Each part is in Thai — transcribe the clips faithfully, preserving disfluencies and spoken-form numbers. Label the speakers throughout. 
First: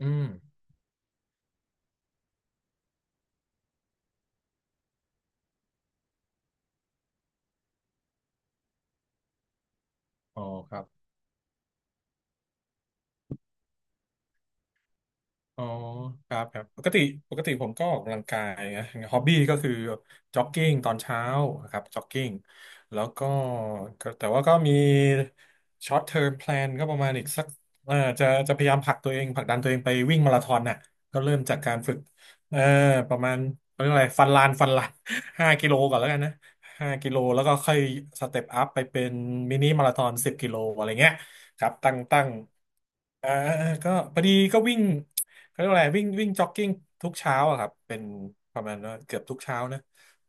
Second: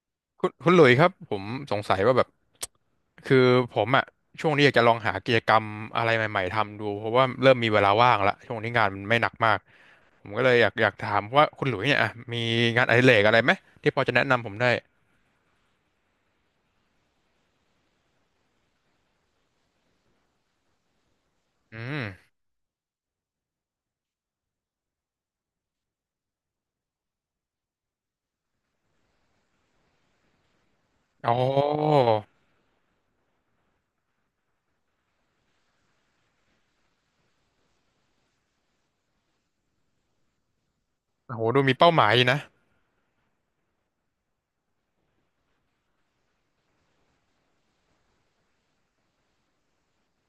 Speaker 1: อืม
Speaker 2: คุณคุณหลุยส์ครับผมสงสัยว่าแบบคือผมอะช่วงนี้อยากจะลองหากิจกรรมอะไรใหม่ๆทำดูเพราะว่าเริ่มมีเวลาว่างละช่วงนี้งานมันไม่หนักมากผม
Speaker 1: อ๋
Speaker 2: ก็
Speaker 1: อ
Speaker 2: เลยอยา
Speaker 1: ค
Speaker 2: ก
Speaker 1: รั
Speaker 2: อ
Speaker 1: บ
Speaker 2: ยากถามว่าคุณหลุยส์เนี่ยอะมีงานอดิเรกอะไรไหมที่พอจะแนะนำผมได้
Speaker 1: อ๋อครับครับปกติปกติผมก็ออกกำลังกายนะฮอบบี้ก็คือจ็อกกิ้งตอนเช้านะค
Speaker 2: อื
Speaker 1: รับจ็อกกิ้
Speaker 2: ม
Speaker 1: งแล้วก็ก็แต่ว่าก็มีช็อตเทอมแพลนก็ประมาณอีกสักเอ่อจะจะพยายามผลักตัวเองผลักดันตัวเองไปวิ่งมาราธอนน่ะก็
Speaker 2: อ๋อ
Speaker 1: เริ่มจากการฝึกเออประมาณเขาเรียกอะไรฟันลานฟันลาน ห้ากิโลก่อนแล้วกันนะห้ากิโลแล้วก็ค่อยสเต็ปอัพไปเป็นมินิมาราธอนสิบกิโลอะไรเงี้ย
Speaker 2: โอ้โหดู
Speaker 1: ครับ
Speaker 2: มีเป้า
Speaker 1: ตั้ง
Speaker 2: หมายอ
Speaker 1: ตั้
Speaker 2: ย
Speaker 1: ง
Speaker 2: นะ
Speaker 1: อ่าก็พอดีก็วิ่ง เขาเรียกว่าอะไรวิ่งวิ่งจ็อกกิ้งทุกเช้าอะครับเป็นประมาณว่าเกือบทุกเช้านะ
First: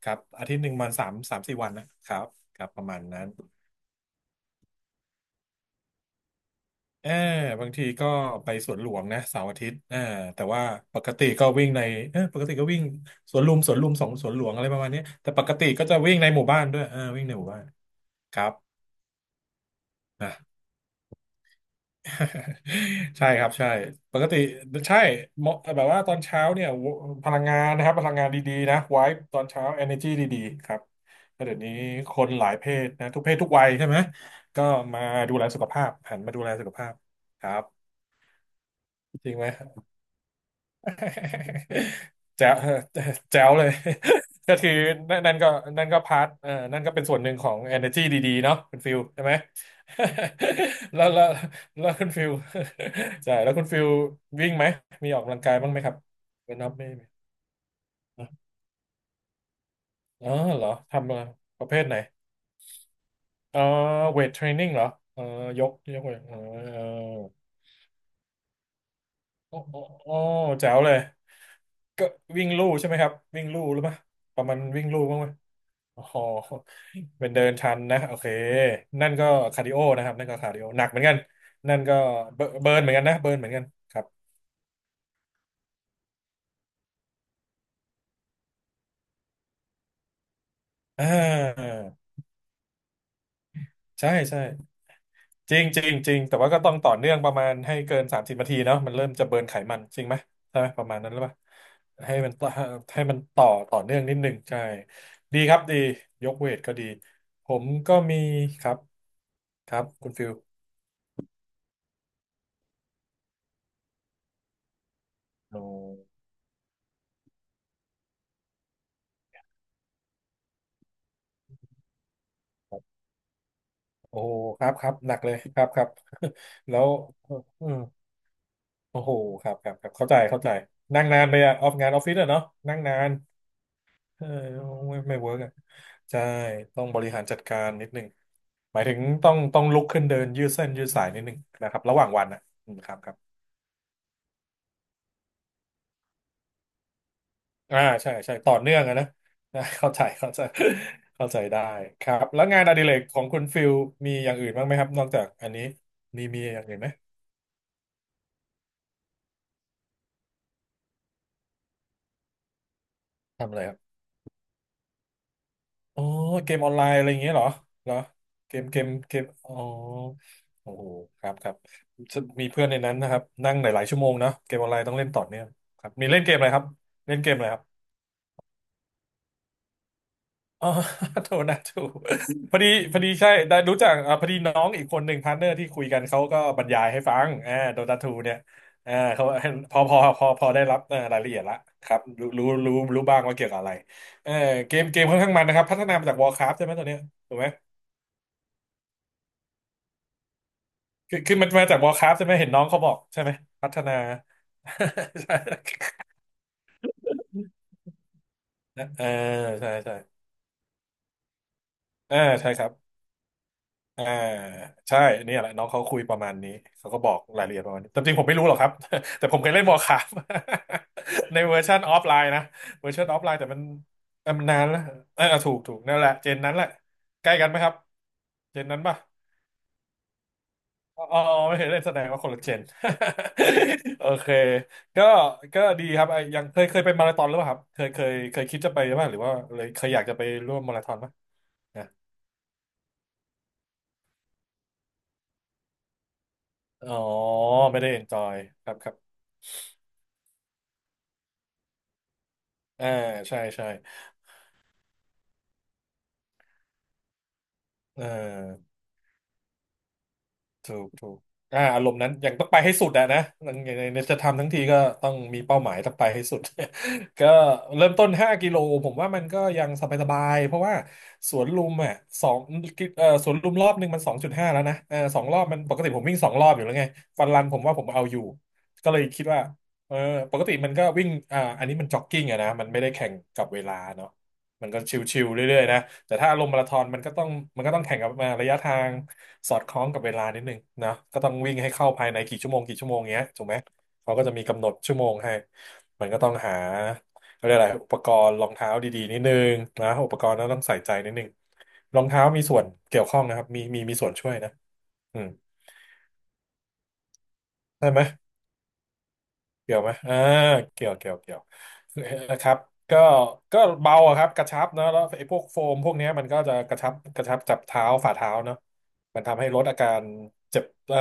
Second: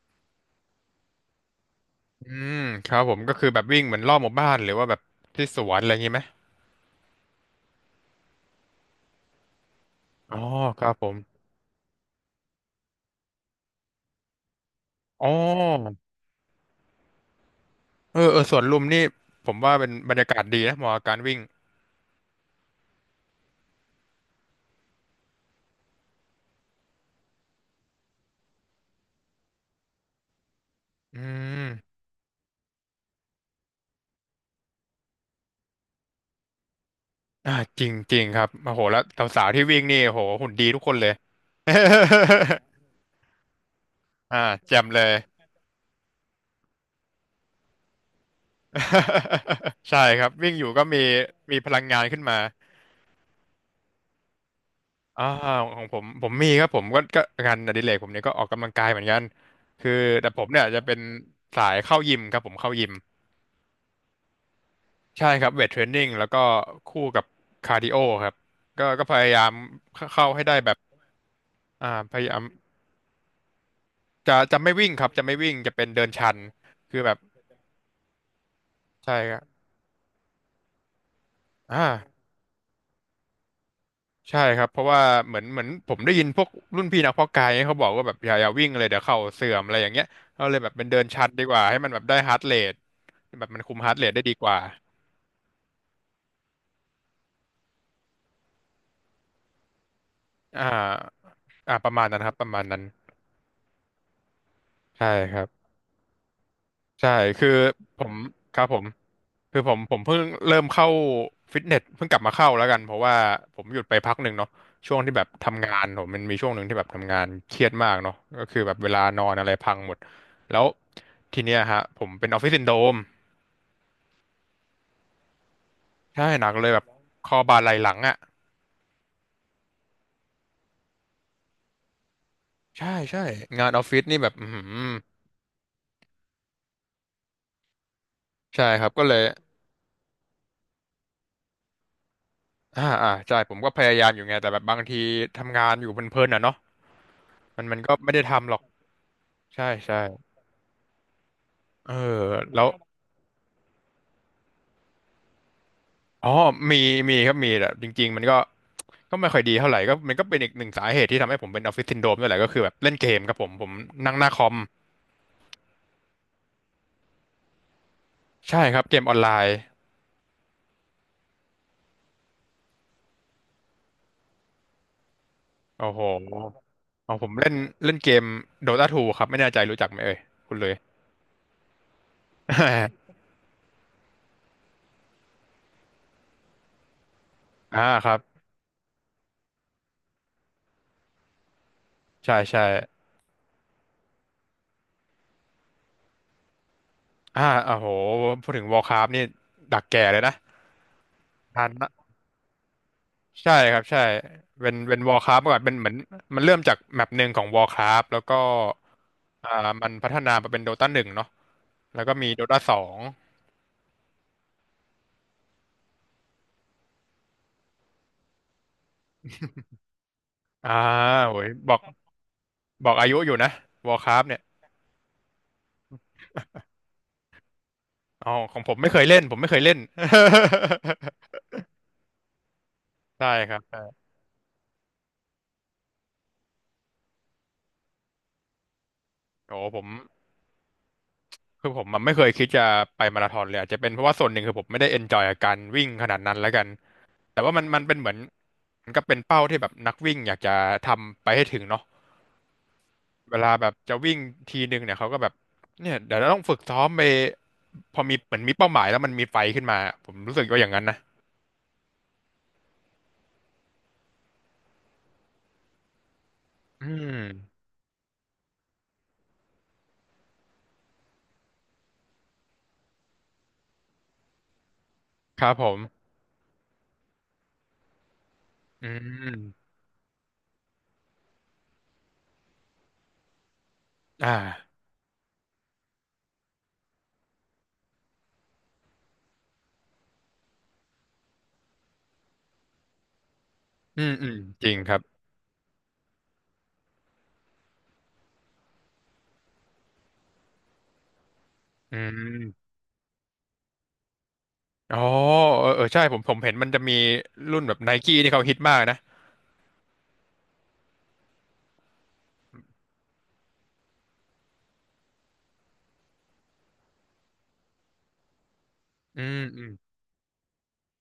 Speaker 1: ครับอาทิตย์หนึ่งมันสามสามสี่วันนะครับ
Speaker 2: อื
Speaker 1: ค
Speaker 2: ม
Speaker 1: รับประ
Speaker 2: ค
Speaker 1: มา
Speaker 2: รับ
Speaker 1: ณ
Speaker 2: ผม
Speaker 1: นั้น
Speaker 2: ก็คือแบบวิ่งเหมือนรอบหมู่บ้านหรือว่าแบบที่สวนอะไรอย่างงี้ไหม
Speaker 1: เออบางทีก็ไปสวนหลวงนะเสาร์อาทิตย์เออ
Speaker 2: อ๋อ
Speaker 1: แต่ว่า
Speaker 2: ครับ
Speaker 1: ป
Speaker 2: ผ
Speaker 1: ก
Speaker 2: ม
Speaker 1: ติก็วิ่งในเออปกติก็วิ่งสวนลุมสวนลุมสองสวนหลวงอะไรประมาณนี้
Speaker 2: อ๋อ
Speaker 1: แต่ปกติก็จะวิ่งในหมู่บ้านด้วยเออวิ่งในหมู่บ้าน
Speaker 2: เออ
Speaker 1: ค
Speaker 2: เอ
Speaker 1: รั
Speaker 2: อ
Speaker 1: บ
Speaker 2: สวนลุมนี่ผมว่าเป็นบรรยา
Speaker 1: นะ
Speaker 2: กาศดีนะเหมาะกับการวิ่ง
Speaker 1: ใช่ครับใช่ปกติใช่เหมาะแบบว่าตอนเช้าเนี่ยพลังงานนะครับพลังงานดีๆนะไว้ตอนเช้า energy ดีๆครับ
Speaker 2: อื
Speaker 1: แล้วเดี๋ยวนี้
Speaker 2: ม
Speaker 1: คนหลายเพศนะทุกเพศทุกวัยใช่ไหมก็มาดูแลสุขภาพหันมาดูแลสุขภาพค
Speaker 2: อ่า
Speaker 1: รั
Speaker 2: จริ
Speaker 1: บ
Speaker 2: งจริงครับโอ้โหแล้ว
Speaker 1: จริง
Speaker 2: สา
Speaker 1: ไหม
Speaker 2: วๆที่วิ่งนี่โอ้โหหุ่นดีทุกคนเลย
Speaker 1: แจ๋ว แจ๋วเลย
Speaker 2: อ่า
Speaker 1: ก็คือ
Speaker 2: แจ่มเลย
Speaker 1: นั่นก็นั่นก็พาร์ทเออนั่นก็เป็นส่วนหนึ่งของ energy ดีๆเนาะคุณฟิลใช่ไหม
Speaker 2: ใช่ครับวิ่งอยู่ก็ มี
Speaker 1: แล้วแล้ว
Speaker 2: มีพลัง
Speaker 1: แล้ว
Speaker 2: งาน
Speaker 1: คุณ
Speaker 2: ขึ้น
Speaker 1: ฟิล
Speaker 2: มา
Speaker 1: ใช่แล้วคุณฟิลวิ่งไหมมีออก
Speaker 2: อ่า
Speaker 1: กำลังกายบ้างไห
Speaker 2: ข
Speaker 1: ม
Speaker 2: อง
Speaker 1: ครั
Speaker 2: ผ
Speaker 1: บ
Speaker 2: มผมมี
Speaker 1: เป็น
Speaker 2: ครั
Speaker 1: นั
Speaker 2: บ
Speaker 1: บ
Speaker 2: ผม
Speaker 1: ไม่
Speaker 2: ก็ก็
Speaker 1: มี
Speaker 2: งานอดิเรกผมเนี่ย
Speaker 1: นะ
Speaker 2: ก็ออกกำลังกายเหมือนกันคือ
Speaker 1: อ๋
Speaker 2: แต่
Speaker 1: อ
Speaker 2: ผมเนี่
Speaker 1: เห
Speaker 2: ย
Speaker 1: รอ
Speaker 2: จะเป็น
Speaker 1: ทำอะไรป
Speaker 2: สา
Speaker 1: ระเภ
Speaker 2: ย
Speaker 1: ทไหน
Speaker 2: เข้ายิมครับผมเข้ายิม
Speaker 1: อ๋อเวทเทรนนิ่งเหรอเออ
Speaker 2: ใช่ครับเว
Speaker 1: ย
Speaker 2: ท
Speaker 1: ก
Speaker 2: เทรน
Speaker 1: ย
Speaker 2: นิ่
Speaker 1: ก
Speaker 2: ง
Speaker 1: เวท
Speaker 2: แล้ว
Speaker 1: เอ
Speaker 2: ก็คู่
Speaker 1: อ
Speaker 2: กับคาร์ดิโอครับก็ก็พยายาม
Speaker 1: โอ้โอ้
Speaker 2: เข้า
Speaker 1: โอ้
Speaker 2: เข้าให้ได้แบ
Speaker 1: แจ๋
Speaker 2: บ
Speaker 1: วเลย
Speaker 2: อ่า
Speaker 1: ก็
Speaker 2: พยายาม
Speaker 1: วิ่งลู่ใช่ไหมครับวิ่งลู่หรือเปล่า
Speaker 2: จะ
Speaker 1: ประมา
Speaker 2: จะ
Speaker 1: ณ
Speaker 2: ไม่
Speaker 1: วิ่
Speaker 2: วิ่
Speaker 1: ง
Speaker 2: ง
Speaker 1: ลู่
Speaker 2: ครับ
Speaker 1: บ้าง
Speaker 2: จะ
Speaker 1: ไหม
Speaker 2: ไม่วิ่งจะเป็น
Speaker 1: โอ๋อ
Speaker 2: เดินชันคือแบบ
Speaker 1: เป็นเดินชันนะโอเคนั่
Speaker 2: ใช่
Speaker 1: นก็คาร์ดิโอนะครับนั่นก็คาร์ดิโอหนักเหมือนกันนั่น
Speaker 2: อ่า
Speaker 1: ก็เบิร์เบิร์นเหมือนกันนะเบิร์นเหมือนกันครับ
Speaker 2: ใช่ครับเพราะว่าเหมือนเหมือนผมได้ยินพวกรุ่นพี่นักเพาะกายเนี่ยเขาบอกว่าแบบอย่าอย่าวิ่งเลยเดี๋ยวเข่าเสื่อมอะไรอย่างเงี้ยเราเลยแบบเป็นเดิ
Speaker 1: อ่
Speaker 2: นชัดดีกว่า
Speaker 1: า
Speaker 2: ให้มันแบบได้ฮาร์ทเรทแบบมันคุมฮาร์ทเร
Speaker 1: ใช่
Speaker 2: ทได้ดี
Speaker 1: ใช่
Speaker 2: กว่า
Speaker 1: จริงจริงจริงแต่ว่าก็ต้องต่อเนื่องประมาณให้เกินสามสิบนาทีเนาะมันเริ่มจะเบิร์นไขมันจริงไหมใช่
Speaker 2: อ่
Speaker 1: ไหมประมาณนั้นหรือเป
Speaker 2: า
Speaker 1: ล่า
Speaker 2: อ่าประมาณ
Speaker 1: ให้
Speaker 2: นั้นค
Speaker 1: มัน
Speaker 2: รับป
Speaker 1: ต่อ
Speaker 2: ระมาณนั้น
Speaker 1: ให้มันต่อต่อเนื่องนิดหนึ่งใช่
Speaker 2: ใช่ค
Speaker 1: ดี
Speaker 2: รับ
Speaker 1: ครับดียกเวทก็ดี
Speaker 2: ใช่คื
Speaker 1: ผ
Speaker 2: อ
Speaker 1: มก็
Speaker 2: ผม
Speaker 1: มี
Speaker 2: ค
Speaker 1: ค
Speaker 2: รับ
Speaker 1: รั
Speaker 2: ผ
Speaker 1: บ
Speaker 2: มคือ
Speaker 1: ค
Speaker 2: ผ
Speaker 1: รั
Speaker 2: ม
Speaker 1: บ
Speaker 2: ผม
Speaker 1: คุณ
Speaker 2: เพิ่ง
Speaker 1: ฟิล
Speaker 2: เริ่มเข้าฟิตเนสเพิ่งกลับมาเข้าแล้วกันเพราะว่าผมหยุดไปพักหนึ่งเนาะช่วงที่แบบทำ
Speaker 1: โอ้
Speaker 2: งานผมมันมีช่วงหนึ่งที่แบบทำงานเครียดมากเนาะก็คือแบบเวลานอนอะไรพังหมดแล้วทีเนี้ยฮะผมเป็นออฟฟิศซินโดรม
Speaker 1: โอ้ครับครับหนักเลยครับครับ
Speaker 2: ใช่หนักเล ย
Speaker 1: แล้
Speaker 2: แบบ
Speaker 1: ว
Speaker 2: คอบ่า
Speaker 1: อื
Speaker 2: ไหล่
Speaker 1: ม
Speaker 2: หลังอ่ะ
Speaker 1: โอ้โหครับครับครับเข้าใจเข้าใจนั่งนานไปอะออฟงานออฟฟิศอะเนาะนั่ง
Speaker 2: ใช่
Speaker 1: นาน
Speaker 2: ใช่งานออฟฟิศนี่
Speaker 1: เออ
Speaker 2: แบบอือหือ
Speaker 1: ไม่ไม่เวิร์กอะใช่ต้องบริหารจัดการนิดนึง
Speaker 2: ใช่
Speaker 1: หมา
Speaker 2: ค
Speaker 1: ย
Speaker 2: รับ
Speaker 1: ถึง
Speaker 2: ก็เลย
Speaker 1: ต้องต้องลุกขึ้นเดินยืดเส้นยืดสายนิดนึงนะครับระหว่างวันนะอืม
Speaker 2: อ่า
Speaker 1: ครับค
Speaker 2: อ่า
Speaker 1: รับ
Speaker 2: ใช่ผมก็พยายามอยู่ไงแต่แบบบางทีทำงานอยู่เพลินๆอ่ะเนาะมันมั
Speaker 1: อ่า
Speaker 2: นก็
Speaker 1: ใช่
Speaker 2: ไม่ได้
Speaker 1: ใช่
Speaker 2: ทำห
Speaker 1: ต่อ
Speaker 2: รอก
Speaker 1: เนื่องอะนะ นะ
Speaker 2: ใช่
Speaker 1: เข้า
Speaker 2: ใช่
Speaker 1: ใจเข้าใจ เข้าใจได้
Speaker 2: เออ
Speaker 1: ครับแล้วงา
Speaker 2: แล้
Speaker 1: น
Speaker 2: ว
Speaker 1: อดิเรกของคุณฟิลมีอย่างอื่นบ้างไหมครับนอกจากอันนี้มี
Speaker 2: อ๋อ
Speaker 1: มีอย่างอื่น
Speaker 2: มี
Speaker 1: ไหม
Speaker 2: มีครับมีแต่จริงๆมันก็ก็ไม่ค่อยดีเท่าไหร่ก็มันก็เป็นอีกหนึ่งสาเหตุที่ทำให้ผมเป็นออฟฟิศซินโดรมด้วยแหละก็คือแบบเล่นเกมครับผ
Speaker 1: ทำ
Speaker 2: ม
Speaker 1: อะไร
Speaker 2: ผ
Speaker 1: ค
Speaker 2: ม
Speaker 1: รับ
Speaker 2: นั่งหน้าคอม
Speaker 1: อ๋อเกมออนไลน์อะไรอย่างเงี้ยเหรอเหรอเก
Speaker 2: ใช่
Speaker 1: ม
Speaker 2: ค
Speaker 1: เก
Speaker 2: รับ
Speaker 1: ม
Speaker 2: เกมอ
Speaker 1: เก
Speaker 2: อน
Speaker 1: ม
Speaker 2: ไล
Speaker 1: อ๋อ
Speaker 2: น์
Speaker 1: โอ้โหครับครับมีเพื่อนในนั้นนะครับนั่งหลายๆชั่วโมงนะเกมออนไลน์ต้องเล่นต่อเนื่องค
Speaker 2: โอ้
Speaker 1: รับ
Speaker 2: โห
Speaker 1: มีเล่นเกมอะไรครับ
Speaker 2: เอา
Speaker 1: เล่น
Speaker 2: ผ
Speaker 1: เก
Speaker 2: ม
Speaker 1: มอะไร
Speaker 2: เล่น
Speaker 1: ครับ
Speaker 2: เล่นเกม Dota ทูครับไม่แน่ใจรู้จักไหมเอ่ยคุณ
Speaker 1: อ๋
Speaker 2: เล
Speaker 1: อ
Speaker 2: ย
Speaker 1: โทษนะถูกพอดีพอดี ใช่ได้รู้จักอ่าพอดีน้องอีกคนหนึ่งพาร์ทเนอร์ที่คุยกันเขาก็บรรยายให้ฟังอ่าโด
Speaker 2: อ่า
Speaker 1: ตา
Speaker 2: ค
Speaker 1: ทู
Speaker 2: รับ
Speaker 1: เนี่ยอ่าเขา พอพอพอพอได้รับอ่ารายละเอียดละครับรู้
Speaker 2: ใช่
Speaker 1: รู้
Speaker 2: ใช่
Speaker 1: รู้รู้บ้างว่าเกี่ยวกับอะไรเออเกมเกมค่อนข้างมันนะครับพัฒนามาจาก Warcraft ใช่ไหมตัวเนี้ยถูก
Speaker 2: อ่า
Speaker 1: ไหม
Speaker 2: โอ้โหพูดถึง Warcraft นี่ดักแก่เลยนะ
Speaker 1: คือคือมัน
Speaker 2: ทั
Speaker 1: มา
Speaker 2: น
Speaker 1: จาก
Speaker 2: นะ
Speaker 1: Warcraft ใช่ไหมเห็นน้องเขาบอกใช่ไหม
Speaker 2: ใช่
Speaker 1: พั
Speaker 2: ค
Speaker 1: ฒ
Speaker 2: รับ
Speaker 1: นา
Speaker 2: ใช่เป็นเป็น
Speaker 1: ใช่
Speaker 2: Warcraft เมื่อก่อนเป็นเหมือนมันเริ่มจากแมปหนึ่งของ Warcraft แล้วก็
Speaker 1: เออใช่
Speaker 2: อ่ามัน
Speaker 1: ใช่
Speaker 2: พัฒนามาเป็น โดตาหนึ่งเนาะ แล้ว
Speaker 1: เอ
Speaker 2: ก็
Speaker 1: อ
Speaker 2: มี d o
Speaker 1: ใช่
Speaker 2: t า
Speaker 1: ครั
Speaker 2: ส
Speaker 1: บ
Speaker 2: อง
Speaker 1: อ่าใช่เนี่ยแหละน้องเขาคุยประมาณนี้เขาก็บอกรายละเอียดประมาณนี้แต่จริงผมไม่รู้หรอกครับ แต่ผมเคยเล่น Warcraft
Speaker 2: อ่า โอ้
Speaker 1: ใน
Speaker 2: ย
Speaker 1: เวอร์
Speaker 2: บ
Speaker 1: ชั
Speaker 2: อก
Speaker 1: นออฟไลน์นะ
Speaker 2: บ
Speaker 1: เวอ
Speaker 2: อ
Speaker 1: ร์
Speaker 2: ก
Speaker 1: ชั
Speaker 2: อา
Speaker 1: นอ
Speaker 2: ยุ
Speaker 1: อฟ
Speaker 2: อ
Speaker 1: ไล
Speaker 2: ยู่
Speaker 1: น์แต่
Speaker 2: นะ
Speaker 1: มัน
Speaker 2: วอร์คร f t
Speaker 1: เออ
Speaker 2: เนี่ย
Speaker 1: มันนานแล้วเออถูกถูกนั่นแหละเจนนั้นแหละใกล้กันไหมครับ
Speaker 2: อ๋อข
Speaker 1: เจ
Speaker 2: อง
Speaker 1: น
Speaker 2: ผม
Speaker 1: นั้น
Speaker 2: ไม่
Speaker 1: ป่ะ
Speaker 2: เคยเล่น ผมไม่เคยเล่น
Speaker 1: อ๋อ ไม่เคยเล่นแสดงว่าคนละเจน
Speaker 2: ใช่ครับใช่
Speaker 1: โอเคก็ก็ดีครับไอ้ยังเคยเคยไปมาราธอนหรือเปล่าครับเคยเคยเคยคิดจะไปไหาหรือว่า
Speaker 2: โอ้
Speaker 1: เลย
Speaker 2: ผ
Speaker 1: เค
Speaker 2: ม
Speaker 1: ยอยากจะไปร่วมมาราธอนไหม
Speaker 2: คือผ
Speaker 1: นะ
Speaker 2: มมันไม่เคยคิดจะไปมาราธอนเลยอาจจะเป็นเพราะว่าส่วนหนึ่งคือผมไม่ได้เอนจอยกับการวิ่งขนาดนั้นแล้วกัน
Speaker 1: อ๋อ
Speaker 2: แต่ว่ามัน
Speaker 1: ไม่
Speaker 2: มัน
Speaker 1: ได้
Speaker 2: เป็
Speaker 1: เอ
Speaker 2: น
Speaker 1: น
Speaker 2: เหมื
Speaker 1: จ
Speaker 2: อน
Speaker 1: อยครับค
Speaker 2: มั
Speaker 1: รั
Speaker 2: น
Speaker 1: บ
Speaker 2: ก็เป็นเป้าที่แบบนักวิ่งอยากจะทำไปให้ถึงเนาะ
Speaker 1: อ่า
Speaker 2: เว
Speaker 1: ใช่
Speaker 2: ลาแบ
Speaker 1: ใช่
Speaker 2: บจะวิ่งทีนึงเนี่ยเขาก็แบบเนี่ยเดี๋ยวเราต้องฝึกซ้อมไปพ
Speaker 1: เ
Speaker 2: อมีเหมือนมีเป้า
Speaker 1: ออ
Speaker 2: หมายแล้วมันมีไฟขึ้นมาผมรู้สึกว่าอย่าง
Speaker 1: ถู
Speaker 2: นั้น
Speaker 1: ก
Speaker 2: นะ
Speaker 1: ถูกอ่าอารมณ์นั้นยังต้องไปให้สุดอะนะในในในจะทำทั้งทีก็ต้องมีเป้าหมายต้องไปให้สุด
Speaker 2: อืม
Speaker 1: ก็เริ่มต้นห้ากิโลผมว่ามันก็ยังสบายๆเพราะว่าสวนลุมอ่ะสองเอ่อสวนลุมรอบหนึ่งมันสองจุดห้าแล้วนะเออสองรอ
Speaker 2: ค
Speaker 1: บ
Speaker 2: รับ
Speaker 1: มัน
Speaker 2: ผ
Speaker 1: ป
Speaker 2: ม
Speaker 1: กติผมวิ่งสองรอบอยู่แล้วไงฟันรันผมว่าผมเอาอยู่
Speaker 2: อื
Speaker 1: ก็เลยคิดว่า
Speaker 2: ม
Speaker 1: เออปกติมันก็วิ่งอ่าอันนี้มันจ็อกกิ้งอะนะมันไม่ได้แข่งกับเวลาเนาะ
Speaker 2: อ่
Speaker 1: มันก็
Speaker 2: า
Speaker 1: ชิวๆเรื่อยๆนะแต่ถ้าลงมาราธอนมันก็ต้องมันก็ต้องแข่งกับอ่าระยะทาง สอดคล้องกับเวลานิดนึงนะก็ต้องวิ่งให้เข้าภายในกี่ชั่วโมงกี่ชั่วโมงเงี้ยถูกไหม
Speaker 2: อืม
Speaker 1: เขาก็
Speaker 2: อื
Speaker 1: จะ
Speaker 2: ม
Speaker 1: มีกำห
Speaker 2: จ
Speaker 1: น
Speaker 2: ริ
Speaker 1: ด
Speaker 2: งค
Speaker 1: ชั่
Speaker 2: รั
Speaker 1: ว
Speaker 2: บ
Speaker 1: โมงให้มันก็ต้องหาเขาเรียกอะไรอุปกรณ์รองเท้าดีๆนิดนึงนะอุปกรณ์นั้นต้องใส่ใจนิดนึง
Speaker 2: อื
Speaker 1: รองเท้ามีส่วน
Speaker 2: ม
Speaker 1: เกี่ยวข้องนะครับมีมีมีส่วนช่วยนะ
Speaker 2: อ๋อ
Speaker 1: อืม
Speaker 2: เออเออใช่ผมผมเห็นมันจะมีรุ่นแบบ
Speaker 1: ใช่
Speaker 2: ไน
Speaker 1: ไหม
Speaker 2: กี้ที่เขาฮิตมากนะ
Speaker 1: เกี่ยวไหมอ่าเกี่ยวเกี่ยว เกี่ยวคือครับก็ก็เบาอะครับกระชับเนอะแล้วไอ้พวกโฟมพวกเนี้ยมันก็จะกระชับกระชับจับเท้าฝ่าเท้าเนอะ
Speaker 2: อื
Speaker 1: มัน
Speaker 2: ม
Speaker 1: ทำให้ล
Speaker 2: อื
Speaker 1: ด
Speaker 2: ม
Speaker 1: อาการเจ็บเอ่อ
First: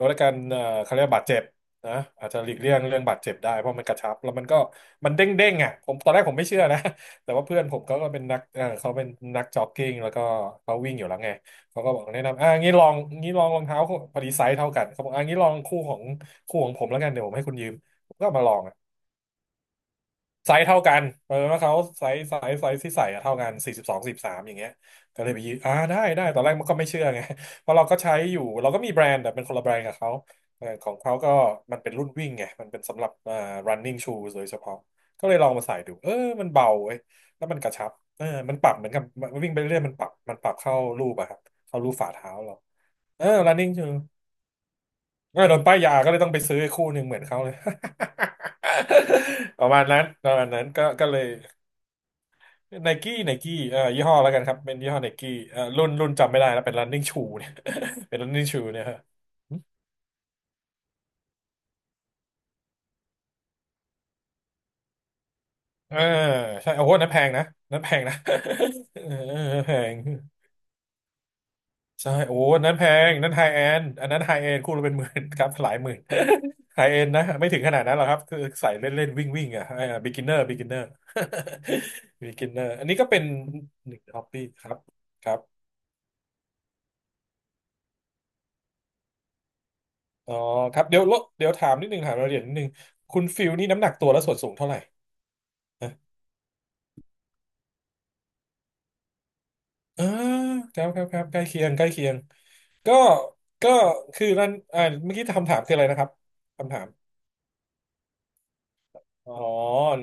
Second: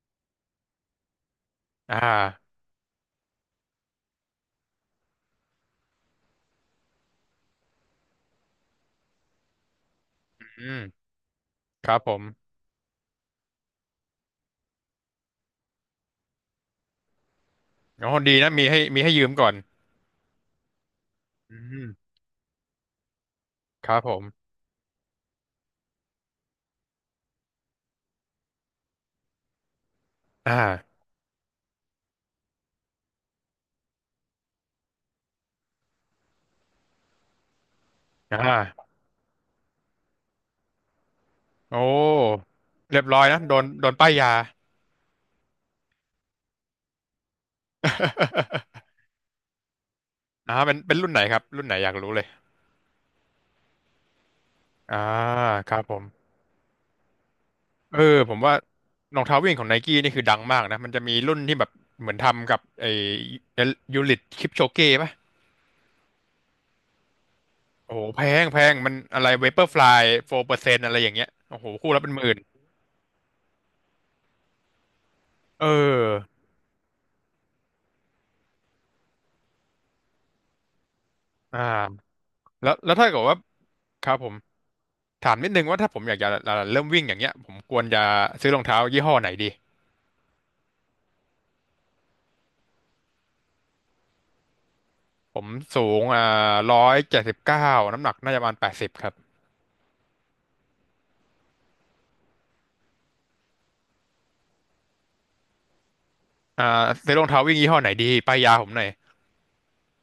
Speaker 1: ลดอาการเอ่อเขาเรียกว่าบาดเจ็บนะ
Speaker 2: อ่า
Speaker 1: อาจจะหลีกเลี่ยงเรื่องบาดเจ็บได้ เพราะมันกระชับแล้วมันก็มันเด้งเด้งอะผมตอนแรกผมไม่เชื่อนะ แต่ว่าเพื่อนผมเขาก็เป็นนักเออเขาเป็นนักจ็อกกิ้งแล้วก็
Speaker 2: อื
Speaker 1: เขา
Speaker 2: ม
Speaker 1: วิ่งอยู่แล้วไงเขา
Speaker 2: ค
Speaker 1: ก็
Speaker 2: รั
Speaker 1: บ
Speaker 2: บ
Speaker 1: อก
Speaker 2: ผ
Speaker 1: แนะ
Speaker 2: ม
Speaker 1: นำอ่ะงี้ลองงี้ลองรองเท้าคู่พอดีไซส์เท่ากันเขาบอกอ่างี้ลองคู่ของคู่ของผมแล้วกันเดี๋ยวผมให้คุณยืม
Speaker 2: อ๋อ
Speaker 1: ก็
Speaker 2: ดี
Speaker 1: เอามาล
Speaker 2: นะ
Speaker 1: อง
Speaker 2: มี
Speaker 1: อะ
Speaker 2: ให้มีให้ยืมก่อน
Speaker 1: ไซส์เท่ากันเออแล้
Speaker 2: อื
Speaker 1: วเขา
Speaker 2: ม
Speaker 1: ไซส์ไซส์ไซส์ที่ใส่อะเท่ากันสี่สิบ
Speaker 2: ค
Speaker 1: ส
Speaker 2: รั
Speaker 1: อ
Speaker 2: บ
Speaker 1: งส
Speaker 2: ผ
Speaker 1: สิ
Speaker 2: ม
Speaker 1: บสามอย่างเงี้ยก็เลยไปยืมอ่าได้ได้ตอนแรกมันก็ไม่เชื่อไง เพราะเราก็ใช้อยู่เราก็มีแบรนด์แต่เป็นคนละแบรนด์กับเขาเออขอ
Speaker 2: อ่า
Speaker 1: งเขาก็มันเป็นรุ่นวิ่งไงมันเป็นสำหรับอ่า running shoes โดยเฉพาะก็เลยลองมาใส่ดูเออมันเบาเว้ยแล้วมันกระชับเออ
Speaker 2: อ่
Speaker 1: มันปรับเห
Speaker 2: า
Speaker 1: มือนกับมันวิ่งไปเรื่อยมันปรับมันปรับเข้ารูปอะครับ
Speaker 2: โอ
Speaker 1: เข้ารูปฝ่าเท้า
Speaker 2: ้
Speaker 1: เรา
Speaker 2: เรียบร้อ
Speaker 1: เอ
Speaker 2: ย
Speaker 1: อ
Speaker 2: นะโดน
Speaker 1: running
Speaker 2: โด
Speaker 1: shoe
Speaker 2: นป้ายยา
Speaker 1: เออโดนป้ายยาก็เลยต้องไปซื้อคู่หนึ่งเหมือนเขาเลย ประมาณนั้นประมาณ
Speaker 2: อ่า
Speaker 1: นั้น
Speaker 2: เป็น
Speaker 1: ก็
Speaker 2: เป็น
Speaker 1: ก็
Speaker 2: รุ่น
Speaker 1: เล
Speaker 2: ไหน
Speaker 1: ย
Speaker 2: ครับ รุ่นไหนอยากรู้เลย
Speaker 1: ไนกี้ไนกี้เอ่อยี่ห้อแล้วกันครับเป็นยี่
Speaker 2: อ่า
Speaker 1: ห้อไนกี้เอ่อ
Speaker 2: ครับ
Speaker 1: รุ่น
Speaker 2: ผม
Speaker 1: รุ่นจำไม่ได้แล้วเป็น running shoe เนี่ย
Speaker 2: เอ
Speaker 1: เป็
Speaker 2: อ
Speaker 1: น
Speaker 2: ผม
Speaker 1: running
Speaker 2: ว่า
Speaker 1: shoe เนี่ยฮะ
Speaker 2: รองเท้าวิ่งของไนกี้นี่คือดังมากนะมันจะมีรุ่นที่แบบเหมือนทำกับไอ้ยูริทคลิปโชเก้ป่ะ
Speaker 1: เออใช่โอ้โหนั่นแพงนะนั่นแพ
Speaker 2: โอ้โห
Speaker 1: งนะ
Speaker 2: แพงแพงมั น
Speaker 1: เออ
Speaker 2: อะไรเวเปอร์
Speaker 1: แพ
Speaker 2: ฟลา
Speaker 1: ง
Speaker 2: ยโฟร์เปอร์เซ็นต์อะไรอย่างเงี้ยโอ้โหคู่ละเป็
Speaker 1: ใช่
Speaker 2: นหมื่
Speaker 1: โอ้
Speaker 2: น
Speaker 1: อันนั้นแพงอันนั้นไฮแอนอันนั้นไฮแอนคู่ละเป็นหมื่น ครับ
Speaker 2: เอ
Speaker 1: หลายหมื่น
Speaker 2: อ
Speaker 1: ไฮเอนนะ ไม่ถึงขนาดนั้นหรอกครับ คือใส่เล่นเล่นวิ่งวิ่งอ่ะเออ beginner beginner
Speaker 2: อ ่า
Speaker 1: beginner
Speaker 2: แล้ว
Speaker 1: อัน
Speaker 2: แล้ว
Speaker 1: นี้ก็
Speaker 2: ถ้า
Speaker 1: เป็
Speaker 2: เกิ
Speaker 1: น
Speaker 2: ดว่า
Speaker 1: หนึ่ง
Speaker 2: ครับ
Speaker 1: ฮอป
Speaker 2: ผม
Speaker 1: ปี้ครับค
Speaker 2: ถา
Speaker 1: รั
Speaker 2: ม
Speaker 1: บ
Speaker 2: นิดนึงว่าถ้าผมอยากจะเริ่มวิ่งอย่างเงี้ยผมควรจะซื้อรองเท้ายี่ห้อไหนดี
Speaker 1: อ๋อครับเดี๋ยวลดเดี๋ยวถามนิดนึงถามรายละเอียดนิดนึงคุณฟิลนี่น้ำหนักตัวและส่วนสูงเท่าไหร่
Speaker 2: ผมสู
Speaker 1: นะ
Speaker 2: งอ่าร้อยเจ็ดสิบเก้าน้ำหนักน่าจะประมาณแปดสิบครับ
Speaker 1: อ่าครับครับครับใกล้เคียง ใกล้เคียง ก็ก็คือนั่นอ่าเมื่อกี้คำถามคืออะไรนะครับ
Speaker 2: อ่าซื้อรองเท้าวิ่งยี่ห้อไหนดีป้ายยาผมหน่อย
Speaker 1: อ๋อ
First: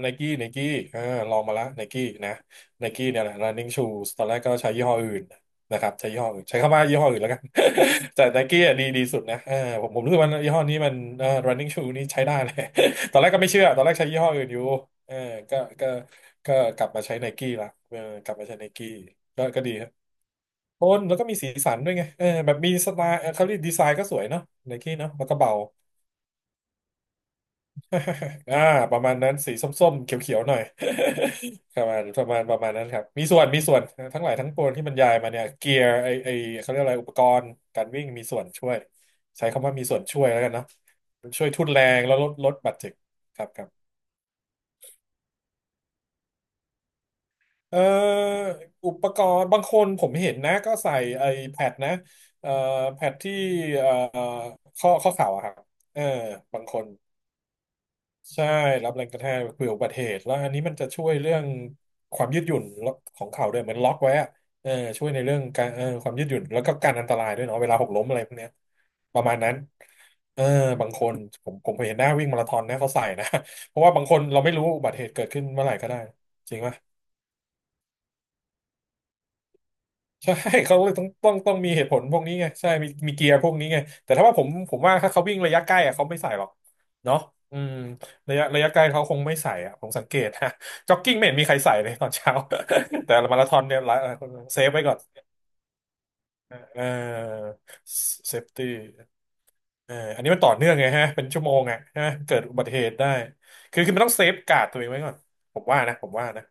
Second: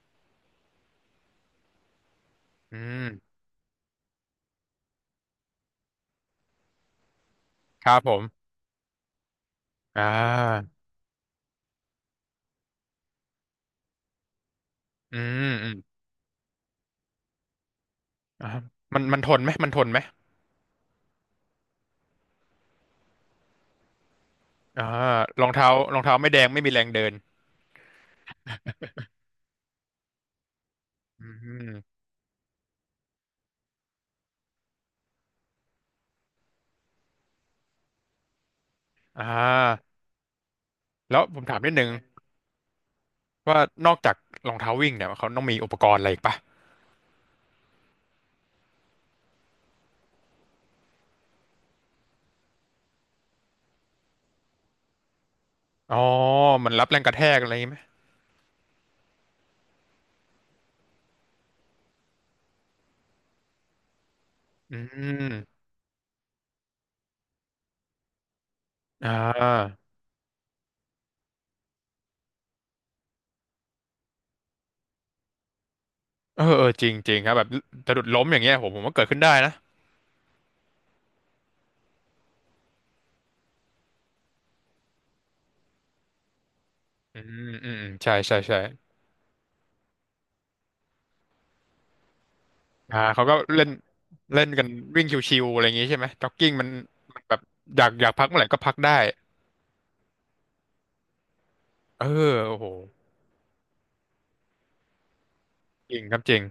Speaker 1: ไนกี้ไนกี้อ่าลองมาละไนกี้นะ
Speaker 2: อื
Speaker 1: ไน
Speaker 2: ม
Speaker 1: กี้เนี่ยแหละ running shoes ตอนแรกก็ใช้ยี่ห้ออื่นนะครับใช้ยี่ห้ออื่นใช้คำว่ายี่ห้ออื่นแล้วกัน
Speaker 2: ครับผ
Speaker 1: แต่
Speaker 2: ม
Speaker 1: ไนกี้อ่ะดีดีสุดนะเออผมผม
Speaker 2: อ่า
Speaker 1: รู้สึกว่ายี่ห้อนี้มันเออ running shoe นี่ใช้ได้เลย ตอนแรกก็ไม่เชื่อตอนแรกใช้ยี่ห้ออื่นอยู่เอ
Speaker 2: อื
Speaker 1: อ
Speaker 2: ม
Speaker 1: ก็
Speaker 2: อืม
Speaker 1: ก็ก็กลับมาใช้ไนกี้ละเออกลับมา
Speaker 2: อ่า
Speaker 1: ใช้ไนกี้
Speaker 2: มันมันทน
Speaker 1: ก็
Speaker 2: ไหม
Speaker 1: ก็
Speaker 2: มัน
Speaker 1: ดี
Speaker 2: ท
Speaker 1: ค
Speaker 2: น
Speaker 1: รับ
Speaker 2: ไหม
Speaker 1: โทนแล้วก็มีสีสันด้วยไงเออแบบมีสไตล์เออเขาเรียกดีไซน์ก็สวยเนาะไน
Speaker 2: อ่า
Speaker 1: กี้เนาะแล้วก็
Speaker 2: รอง
Speaker 1: เบา
Speaker 2: เท้ารองเท้าไม่แดงไม่มีแรงเดิน
Speaker 1: อ่าประมาณนั้นสีส้มๆเขียวๆหน่อย
Speaker 2: อืม
Speaker 1: ประมาณประมาณประมาณนั้นครับมีส่วนมีส่วนทั้งหลายทั้งปวงที่บรรยายมาเนี่ยเกียร์ไอไอเขาเรียกอะไรอุปกรณ์การวิ่งมีส่วนช่วย
Speaker 2: อ่
Speaker 1: ใช้คำว่ามี
Speaker 2: า
Speaker 1: ส่วนช่วยแล้วกันเนาะ
Speaker 2: แล้วผม
Speaker 1: ช่วย
Speaker 2: ถาม
Speaker 1: ทุ่น
Speaker 2: นิด
Speaker 1: แร
Speaker 2: นึง
Speaker 1: งแล้วลดลดบาดเจ็บครับ
Speaker 2: ว่า
Speaker 1: ครับ
Speaker 2: นอกจากรองเท้าวิ่งเนี่ยเขาต้องมีอุปกรณ์อะไรอีกปะ
Speaker 1: เอ่ออุปกรณ์บางคนผมเห็นนะก็ใส่ไอแพดนะเอ่อแพดที่เอ่อข้อข้อเข่าอะครับ
Speaker 2: อ๋อ
Speaker 1: เออบาง
Speaker 2: มัน
Speaker 1: ค
Speaker 2: รั
Speaker 1: น
Speaker 2: บแรงกระแทกอะไรอย่างงี้ไหม
Speaker 1: ใช่รับแรงกระแทกเผื่ออุบัติเหตุแล้วอันนี้มันจะช่วยเรื่องความยืดหยุ่นของเข่าด้วยเหมือนล็อกไว้อะเออ
Speaker 2: อื
Speaker 1: ช่วยในเรื่อง
Speaker 2: ม
Speaker 1: การเออความยืดหยุ่นแล้วก็การอันตรายด้วยเนาะเวลาหกล้มอะไรพวกเนี้ย
Speaker 2: อ่
Speaker 1: ประมาณนั้น
Speaker 2: า
Speaker 1: เออบางคนผมผมเคยเห็นหน้าวิ่งมาราธอนนะเขาใส่นะ เพราะว่าบางคนเราไม่รู้อุบัติเหตุเกิดขึ้นเมื่อไหร่ก็ได้
Speaker 2: เออ
Speaker 1: จริง
Speaker 2: เอ
Speaker 1: ไหม
Speaker 2: อจริงจริงครับแบบสะดุดล้มอย่างเงี้ยผมผมว่าเกิดขึ้นได้นะ
Speaker 1: ใช่ เขาเลยต้องต้องต้องมีเหตุผลพวกนี้ไงใช่มีมีเกียร์พวกนี้ไงแต่ถ้าว่าผมผมว่าถ้าเขาวิ่งระยะใกล้อะเขาไม่ใส่หรอก
Speaker 2: อื
Speaker 1: เนาะ
Speaker 2: ม
Speaker 1: อื
Speaker 2: อื
Speaker 1: ม
Speaker 2: มอืมใช่
Speaker 1: ระ
Speaker 2: ใช่
Speaker 1: ยะ
Speaker 2: ใช่
Speaker 1: ระยะใกล้เขาคงไม่ใส่อะผมสังเกต ฮะจ็อกกิ้งไม่เห็นมีใครใส่เลยตอนเช้า
Speaker 2: อ่า
Speaker 1: แต่
Speaker 2: เขาก็
Speaker 1: มาราธอน
Speaker 2: เล่น
Speaker 1: เนี่ยหลาย
Speaker 2: เล่น
Speaker 1: เซ
Speaker 2: กัน
Speaker 1: ฟไว้ก่อน
Speaker 2: วิ่งชิวๆอะไรอย่างงี้ใช่ไหมจ็อกกิ้งมัน
Speaker 1: เ
Speaker 2: มันแบบ
Speaker 1: ออ
Speaker 2: อยากอยากพัก
Speaker 1: เซ
Speaker 2: เมื่อไห
Speaker 1: ฟ
Speaker 2: ร่ก็
Speaker 1: ตี้
Speaker 2: พักได้
Speaker 1: เอออันนี้มันต่อเนื่องไงฮะเป็นชั่วโมงอะ
Speaker 2: เอ
Speaker 1: ฮะ
Speaker 2: อ
Speaker 1: เกิดอุ
Speaker 2: โอ้
Speaker 1: บั
Speaker 2: โห
Speaker 1: ติเหตุได้คือคือมันต้องเซฟการ์ดตัวเองไว้ก่อนผมว่า
Speaker 2: จ
Speaker 1: นะ
Speaker 2: ริง
Speaker 1: ผม
Speaker 2: ครับ
Speaker 1: ว่า
Speaker 2: จริง
Speaker 1: นะ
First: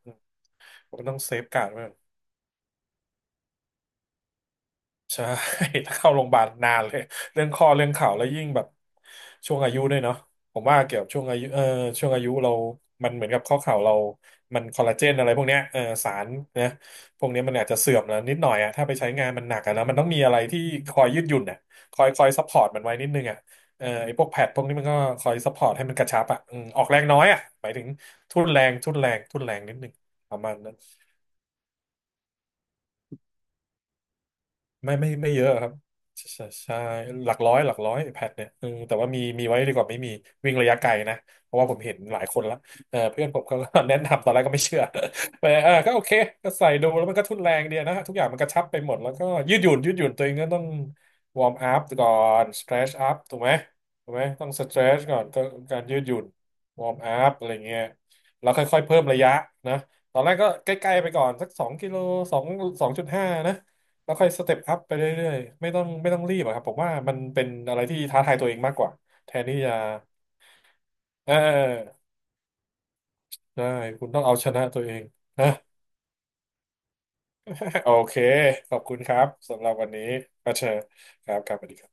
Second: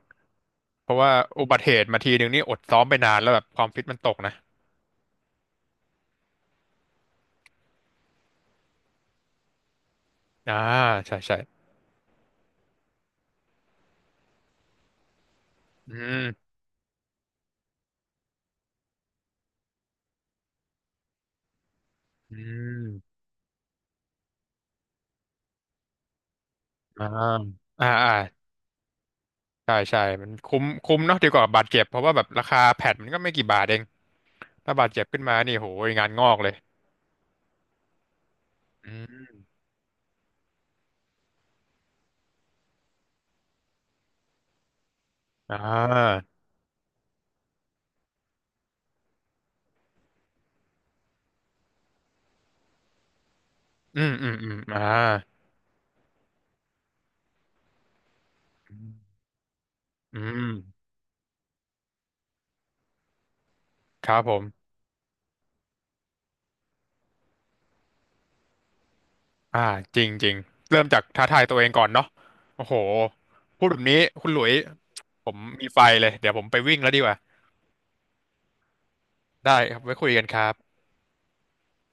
Speaker 2: เพ
Speaker 1: ผ
Speaker 2: ราะ
Speaker 1: ม
Speaker 2: ว่า
Speaker 1: ต้องเซฟ
Speaker 2: อุบั
Speaker 1: กา
Speaker 2: ติ
Speaker 1: ร์ด
Speaker 2: เห
Speaker 1: ไว้
Speaker 2: ตุมาทีหนึ่งนี่อดซ้อมไปนานแล้วแบบความฟิตมันตกนะ
Speaker 1: ใช่ ถ้าเข้าโรงพยาบาลนานเลยเรื่องข้อเรื่องเข่าแล้วยิ่งแบบช่วงอายุด้วยเนาะ
Speaker 2: อ่า
Speaker 1: ผมว่าเกี่ยวกับ
Speaker 2: ใช่
Speaker 1: ช่วง
Speaker 2: ใช่
Speaker 1: อายุเออช่วงอายุเรามันเหมือนกับข้อเข่าเรามันคอลลาเจนอะไรพวกเนี้ยเออ
Speaker 2: อื
Speaker 1: สาร
Speaker 2: ม
Speaker 1: นะพวกเนี้ยมันอาจจะเสื่อมแล้วนิดหน่อยอะถ้าไปใช้งานมันหนักอะนะมันต้องมีอะไรที่คอยยืดหยุ่นอะคอยคอย
Speaker 2: อื
Speaker 1: ซัพพอร์ตมันไว้นิด
Speaker 2: ม
Speaker 1: นึงอะเออไอ้พวกแพดพวกนี้มันก็คอยซัพพอร์ตให้มันกระชับอะอืมออกแร
Speaker 2: อ่า
Speaker 1: งน้อยอะหมายถึ
Speaker 2: อ่า
Speaker 1: ง
Speaker 2: อ่า
Speaker 1: ทุ่นแรงทุ่นแรงทุ่นแรงนิ
Speaker 2: ใช่
Speaker 1: ดนึง
Speaker 2: ใช่มัน
Speaker 1: ประมาณ
Speaker 2: คุ้ม
Speaker 1: นั้น
Speaker 2: คุ้มเนาะดีกว่าบาดเจ็บเพราะว่าแบบราคาแพดมันก็ไม่กี่บาทเองถ้าบาด
Speaker 1: ไม่
Speaker 2: เจ็บ
Speaker 1: ไม่
Speaker 2: ขึ้น
Speaker 1: ไม่
Speaker 2: มา
Speaker 1: เยอะ
Speaker 2: นี่
Speaker 1: ค
Speaker 2: โห
Speaker 1: รับ
Speaker 2: ยงานง
Speaker 1: ใช่
Speaker 2: อก
Speaker 1: ใช่
Speaker 2: เลย
Speaker 1: ใช่หลักร้อยหลักร้อยแพดเนี่ยเออ
Speaker 2: อื
Speaker 1: แต่ว่ามี
Speaker 2: ม
Speaker 1: มีไว้ดีกว่าไม่มีวิ่งระยะไกลนะเพราะว่าผมเห็นหลายคนละเออเพื่อนผมก็ แนะนำตอนแรกก็ไม่เชื่อ แต่
Speaker 2: อ่
Speaker 1: เออก็โอเค
Speaker 2: า
Speaker 1: ก็ใส่ดูแล้วมันก็ทุนแรงดีนะทุกอย่างมันกระชับไปหมดแล้วก็ยืดหยุ่นยืดหยุ่นตัวเองก็ต้องวอร์มอัพก่อนสเตรชอัพถูกไหม
Speaker 2: อื
Speaker 1: ถู
Speaker 2: ม
Speaker 1: กไหม
Speaker 2: อืม
Speaker 1: ต้อ
Speaker 2: อื
Speaker 1: ง
Speaker 2: ม
Speaker 1: สเต
Speaker 2: อ่า
Speaker 1: รชก่อนก็การยืดหยุ่นวอร์มอัพอะไรเงี้ยแล้วค่อยๆเพิ่มระยะนะต
Speaker 2: อื
Speaker 1: อนแรก
Speaker 2: ม
Speaker 1: ก็ใกล้ๆไปก่อนสักสองกิโลสองสองจุดห้านะ
Speaker 2: ค
Speaker 1: แล้ว
Speaker 2: รับ
Speaker 1: ค่อ
Speaker 2: ผ
Speaker 1: ยส
Speaker 2: ม
Speaker 1: เต็ปอัพไปเรื่อยๆไม่ต้องไม่ต้องรีบอะครับผมว่ามันเป็นอะไรที่ท้าทายตัวเองมากกว่าแทนที่
Speaker 2: อ่า
Speaker 1: จะ
Speaker 2: จริงจริงเริ่มจากท้า
Speaker 1: เ
Speaker 2: ทายตัวเองก่อน
Speaker 1: ออ
Speaker 2: เนาะโอ้โหพู
Speaker 1: ได้
Speaker 2: ดแบบนี้
Speaker 1: คุณต้อง
Speaker 2: คุณ
Speaker 1: เอา
Speaker 2: หลุ
Speaker 1: ช
Speaker 2: ย
Speaker 1: นะตัวเอง
Speaker 2: ผม
Speaker 1: นะ
Speaker 2: มีไฟเลยเดี๋ยวผมไปวิ่งแล้วดีกว่า
Speaker 1: โอเคขอบคุณครับ
Speaker 2: ได้
Speaker 1: สำหรับ
Speaker 2: ครับ
Speaker 1: วัน
Speaker 2: ไว้
Speaker 1: นี้
Speaker 2: คุยกันครั
Speaker 1: อา
Speaker 2: บ
Speaker 1: เชญครับครับสวัสดีครับ